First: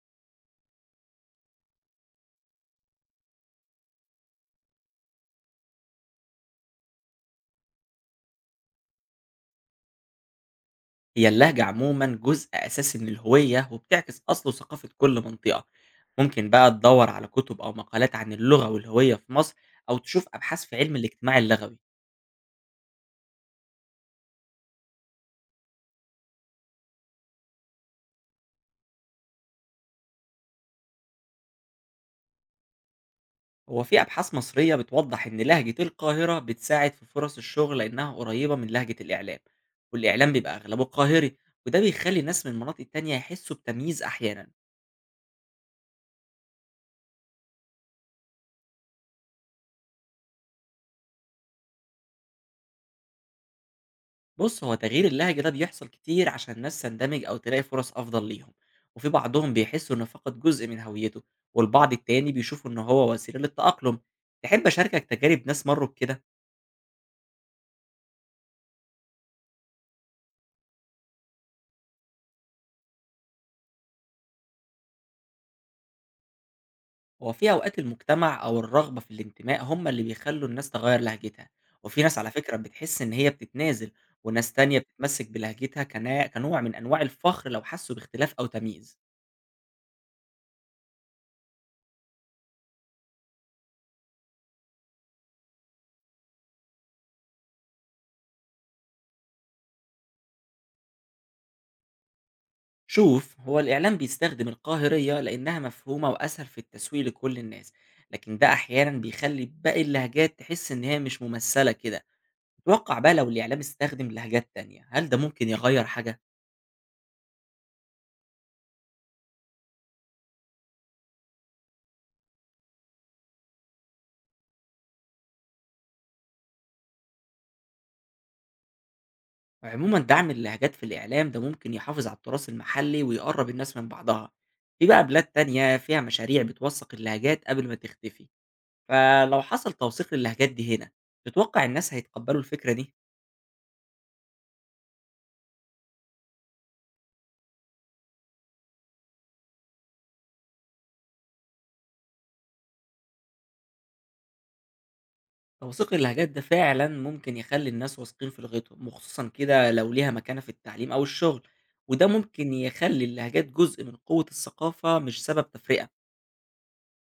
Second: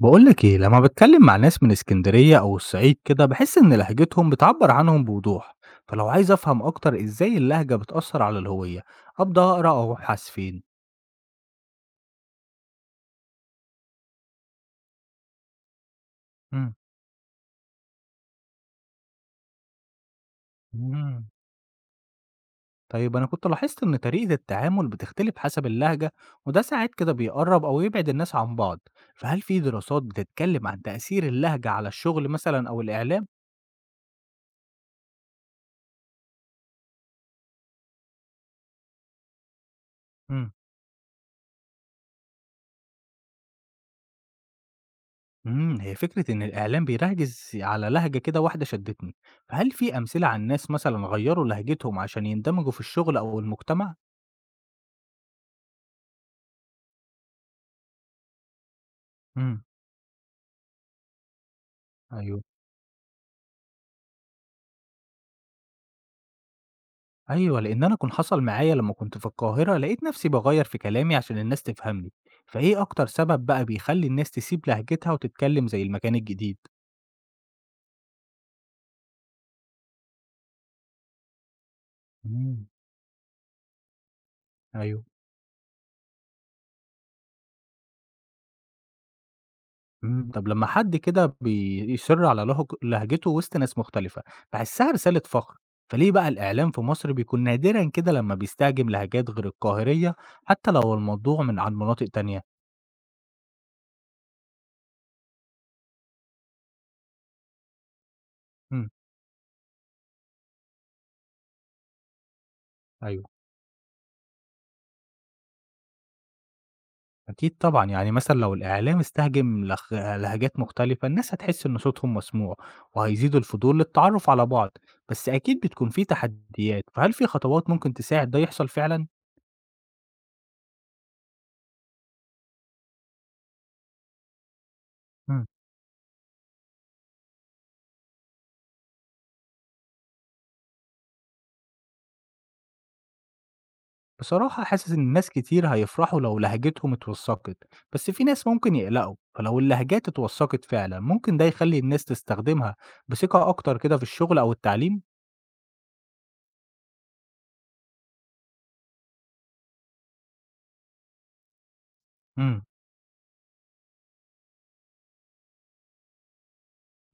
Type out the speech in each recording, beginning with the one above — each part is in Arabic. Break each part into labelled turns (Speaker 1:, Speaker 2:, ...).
Speaker 1: بقولك ايه لما بتكلم مع ناس من اسكندرية او الصعيد كده بحس ان لهجتهم بتعبر عنهم بوضوح. فلو عايز افهم اكتر ازاي اللهجة بتأثر على الهوية ابدأ اقرأ او ابحث فين؟
Speaker 2: هي اللهجة عمومًا جزء أساسي من الهوية، وبتعكس أصل وثقافة كل منطقة. ممكن بقى
Speaker 1: مم.
Speaker 2: تدوّر على كتب أو مقالات عن اللغة والهوية في مصر، أو تشوف أبحاث في علم
Speaker 1: مم.
Speaker 2: الاجتماع اللغوي.
Speaker 1: طيب انا كنت لاحظت ان طريقة التعامل بتختلف حسب اللهجة، وده ساعات كده بيقرب او يبعد الناس عن بعض، فهل في دراسات بتتكلم عن تأثير اللهجة على الشغل مثلا او الاعلام؟
Speaker 2: هو في أبحاث مصرية بتوضح إن لهجة القاهرة بتساعد في فرص الشغل لأنها قريبة من لهجة الإعلام، والإعلام بيبقى أغلبه قاهري، وده بيخلي ناس من مناطق تانية يحسوا بتمييز أحيانًا.
Speaker 1: إمم، هي فكرة إن الإعلام بيركّز على لهجة كده واحدة شدّتني، فهل في أمثلة عن ناس مثلًا غيّروا لهجتهم عشان يندمجوا في الشغل أو المجتمع؟
Speaker 2: بُص، هو تغيير اللهجة ده بيحصل كتير عشان الناس تندمج أو تلاقي فرص أفضل ليهم، وفي بعضهم
Speaker 1: إمم،
Speaker 2: بيحسوا إنه فقد جزء من هويته، والبعض التاني
Speaker 1: أيوه،
Speaker 2: بيشوفوا إن هو وسيلة للتأقلم. تحب أشاركك تجارب ناس مرّوا بكده؟
Speaker 1: أيوه، لإن أنا كان حصل معايا لمّا كنت في القاهرة لقيت نَفْسي باغيّر في كلامي عشان الناس تفهمني، فإيه أكتر سبب بقى بيخلّي الناس تسيب لهجتها وتتكلّم زي المكان الجديد؟
Speaker 2: هو في أوقات المجتمع أو الرغبة في الانتماء هم اللي بيخلّوا الناس تغيّر لهجتها، وفي ناس على فكرة
Speaker 1: إمم،
Speaker 2: بتحس إن هي بتتنازل، وناس تانية
Speaker 1: أيوه.
Speaker 2: بتتمسك بلهجتها كنوع من أنواع الفخر لو حسوا باختلاف أو تمييز.
Speaker 1: إمم، طب لمّا حد كده بيصِرّ على لهجته وسط ناس مختلفة، باحسّها رسالة فخر، فليه بقى الإعلام في مصر بيكون نادرًا كده لمّا بيستخدم لهجات غير القاهرية، حتى لو الموضوع عن مناطق تانية؟
Speaker 2: شوف، هو الإعلام بيستخدم القاهرية لأنها مفهومة وأسهل في التسويق لكل الناس، لكن ده
Speaker 1: إمم،
Speaker 2: أحيانا بيخلي باقي اللهجات تحس إن هي مش ممثلة كده. توقع بقى،
Speaker 1: أيوه،
Speaker 2: لو الإعلام استخدم لهجات تانية هل ده ممكن يغير حاجة؟
Speaker 1: أكيد طبعًا، يعني مثلًا لو الإعلام استخدم لهجات مختلفة، الناس هتحس إن صوتهم مسموع، وهيزيد الفضول للتعرّف على بعض، بس أكيد بتكون في تحديات، فهل في خطوات ممكن تساعد ده يحصل فعلًا؟
Speaker 2: عموما دعم اللهجات في الإعلام ده ممكن يحافظ على التراث المحلي ويقرب الناس من بعضها. في بقى بلاد
Speaker 1: إمم.
Speaker 2: تانية فيها مشاريع بتوثق اللهجات قبل ما تختفي. فلو حصل توثيق للهجات دي هنا، تتوقع الناس هيتقبلوا الفكرة دي؟
Speaker 1: بصراحة حاسس إن ناس كتير هيفرحوا لو لهجتهم اتوثقت، بس في ناس ممكن يقلقوا، فلو اللهجات اتوثقت فعلا ممكن ده يخلي الناس تستخدمها بثقة أكتر كده في الشغل أو التعليم.
Speaker 2: توثيق اللهجات ده فعلا ممكن يخلي الناس واثقين في لغتهم، وخصوصا كده لو ليها مكانة في التعليم أو الشغل، وده ممكن
Speaker 1: امم.
Speaker 2: يخلي اللهجات جزء من قوة الثقافة مش سبب تفرقة.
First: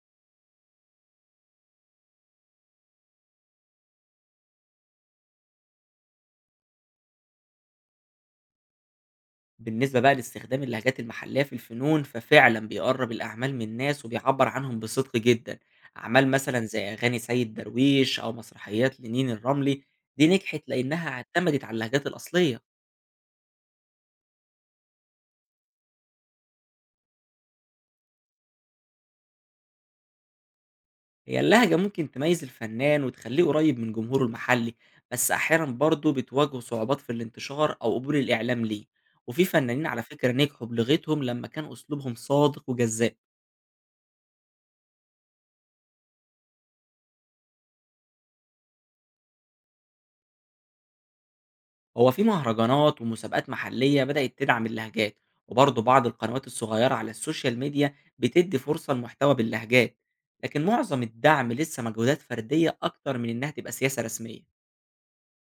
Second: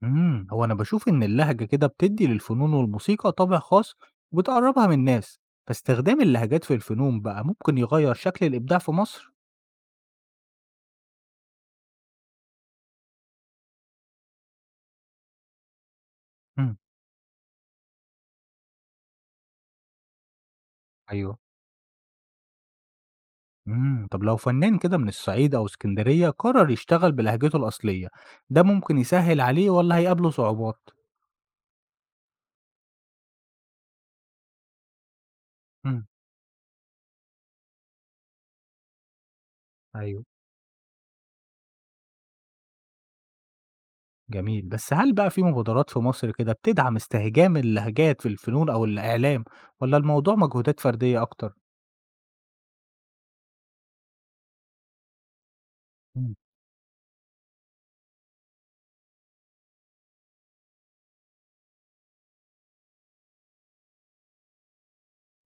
Speaker 1: امم، هو أنا بشوف إن اللهجة كده بتدي للفنون والموسيقى طابع خاص وبتقربها من الناس، فاستخدام اللهجات في الفنون بقى ممكن يغير شكل الإبداع في مصر؟
Speaker 2: بالنسبة بقى لاستخدام اللهجات المحلية في الفنون، ففعلا بيقرب الأعمال من الناس وبيعبر عنهم بصدق جدا. أعمال مثلا
Speaker 1: امم.
Speaker 2: زي أغاني سيد درويش أو مسرحيات لنين الرملي دي نجحت لأنها
Speaker 1: أيوه.
Speaker 2: اعتمدت على اللهجات الأصلية.
Speaker 1: امم، طب لو فنان كده من الصعيد أو اسكندرية قرر يشتغل بلهجته الأصلية، ده ممكن يسهل عليه ولا هيقابله صعوبات؟
Speaker 2: هي اللهجة ممكن تميز الفنان وتخليه قريب من جمهوره المحلي، بس أحيانا
Speaker 1: مم.
Speaker 2: برضه بتواجهه صعوبات في الانتشار أو قبول الإعلام ليه. وفي فنانين على
Speaker 1: أيوه،
Speaker 2: فكرة نجحوا بلغتهم لما كان أسلوبهم صادق وجذاب.
Speaker 1: جميل. بس هل بقى في مبادرات في مصر كده بتدعم استهجان اللهجات في الفنون أو الإعلام، والّا الموضوع مجهودات فردية أكتر؟
Speaker 2: هو في مهرجانات ومسابقات محلية بدأت تدعم اللهجات، وبرضه بعض
Speaker 1: إمم،
Speaker 2: القنوات الصغيرة على السوشيال ميديا بتدي فرصة لمحتوى باللهجات، لكن معظم الدعم لسه مجهودات فردية أكتر من إنها تبقى سياسة رسمية.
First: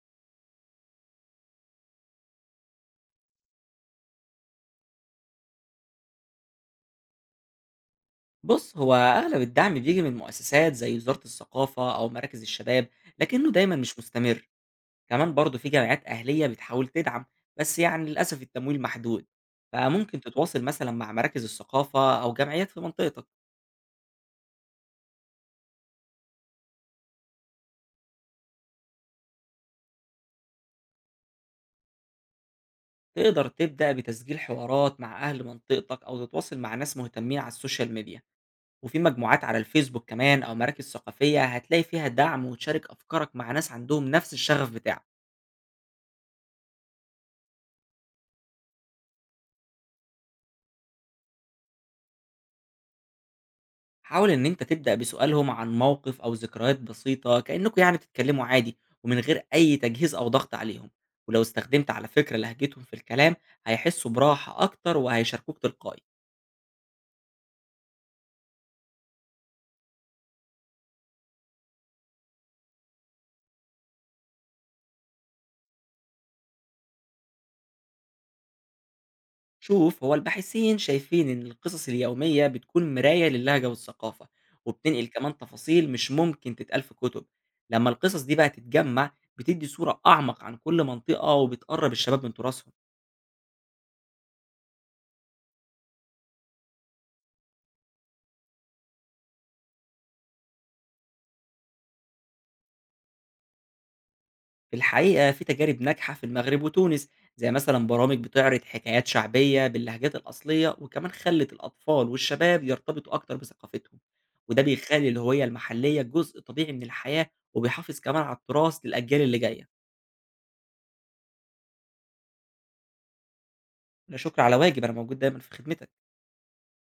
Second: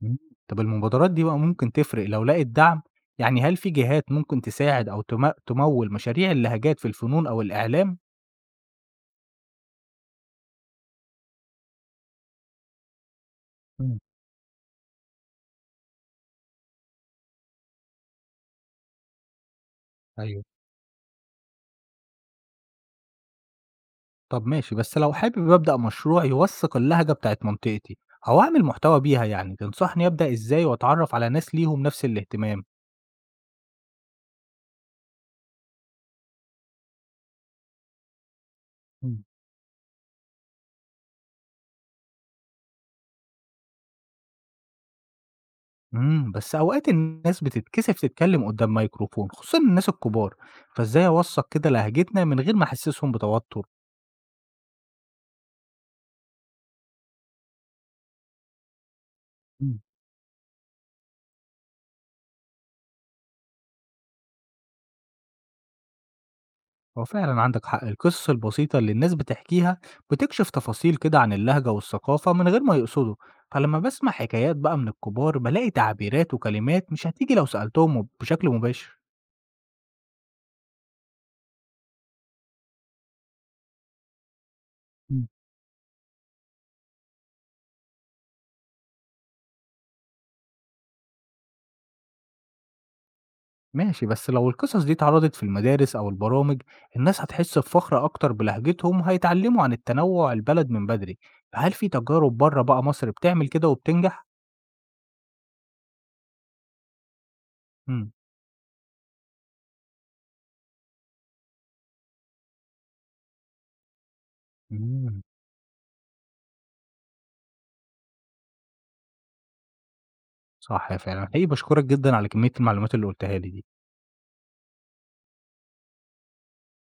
Speaker 1: إمم. طب المبادرات دي بقى ممكن تفرق لو لقت دعم؟ يعني هل في جهات ممكن تساعد أو تموِّل مشاريع اللهجات في الفنون أو الإعلام؟
Speaker 2: بص، هو أغلب الدعم بيجي من مؤسسات زي وزارة الثقافة أو مراكز الشباب، لكنه دايما مش
Speaker 1: إمم.
Speaker 2: مستمر. كمان برضه في جمعيات أهلية بتحاول تدعم، بس يعني للأسف التمويل محدود. فممكن
Speaker 1: أيوه.
Speaker 2: تتواصل مثلا مع مراكز الثقافة أو جمعيات في منطقتك.
Speaker 1: طب ماشي، بس لو حابب أبدأ مشروع يوثّق اللهجة بتاعة منطقتي أو أعمل محتوى بيها يعني، تنصحني أبدأ إزاي وأتعرّف على ناس ليهم نفس الاهتمام؟
Speaker 2: تقدر تبدأ بتسجيل حوارات مع أهل منطقتك أو تتواصل مع ناس مهتمين على السوشيال ميديا، وفي مجموعات على الفيسبوك كمان أو مراكز ثقافية هتلاقي فيها دعم وتشارك أفكارك مع ناس عندهم نفس الشغف بتاعك.
Speaker 1: إمم، بس أوقات الناس بتتكسف تتكلم قدّام مايكروفون، خصوصًا الناس الكبار، فإزاي أوثّق كده لهجتنا من غير ما أحسسهم بتوتر؟
Speaker 2: حاول إن أنت تبدأ بسؤالهم عن موقف أو ذكريات بسيطة، كأنكم يعني بتتكلموا عادي ومن غير أي
Speaker 1: إمم.
Speaker 2: تجهيز أو ضغط عليهم. ولو استخدمت على فكرة لهجتهم في الكلام، هيحسوا براحة أكتر وهيشاركوك تلقائي.
Speaker 1: هو فعلًا عندك حق، القصص البسيطة اللي الناس بتحكيها بتكشف تفاصيل كده عن اللهجة والثقافة من غير ما يقصدوا، فلمّا باسمع حكايات بقى من الكبار بالاقي تعبيرات وكلمات مش هتيجي لو سألتهم بشكل مباشر.
Speaker 2: شوف، هو الباحثين شايفين إن القصص اليومية بتكون مراية للهجة والثقافة، وبتنقل كمان تفاصيل مش ممكن تتقال في كتب. لما القصص دي بقى تتجمع بتدي صورة أعمق عن كل منطقة وبتقرب الشباب من تراثهم.
Speaker 1: ماشي، بس لو القصص دي اتعرضت في المدارس أو البرامج الناس هتحس بفخر أكتر بلهجتهم، هيتعلموا عن التنوع البلد من بدري، فهل في تجارب بره بقى مصر بتعمل كده وبتنجح؟
Speaker 2: في الحقيقة في تجارب ناجحة في المغرب وتونس، زي مثلا
Speaker 1: مم.
Speaker 2: برامج بتعرض حكايات شعبية باللهجات الأصلية، وكمان خلت الأطفال والشباب يرتبطوا أكتر بثقافتهم. وده بيخلي
Speaker 1: مم.
Speaker 2: الهوية المحلية جزء طبيعي من الحياة، وبيحافظ كمان على التراث للأجيال اللي جاية.
Speaker 1: صح فعلا، حقيقي بشكرك جدا على كمية المعلومات اللي قلتها لي دي.
Speaker 2: لا شكر على واجب، أنا موجود دايما في خدمتك.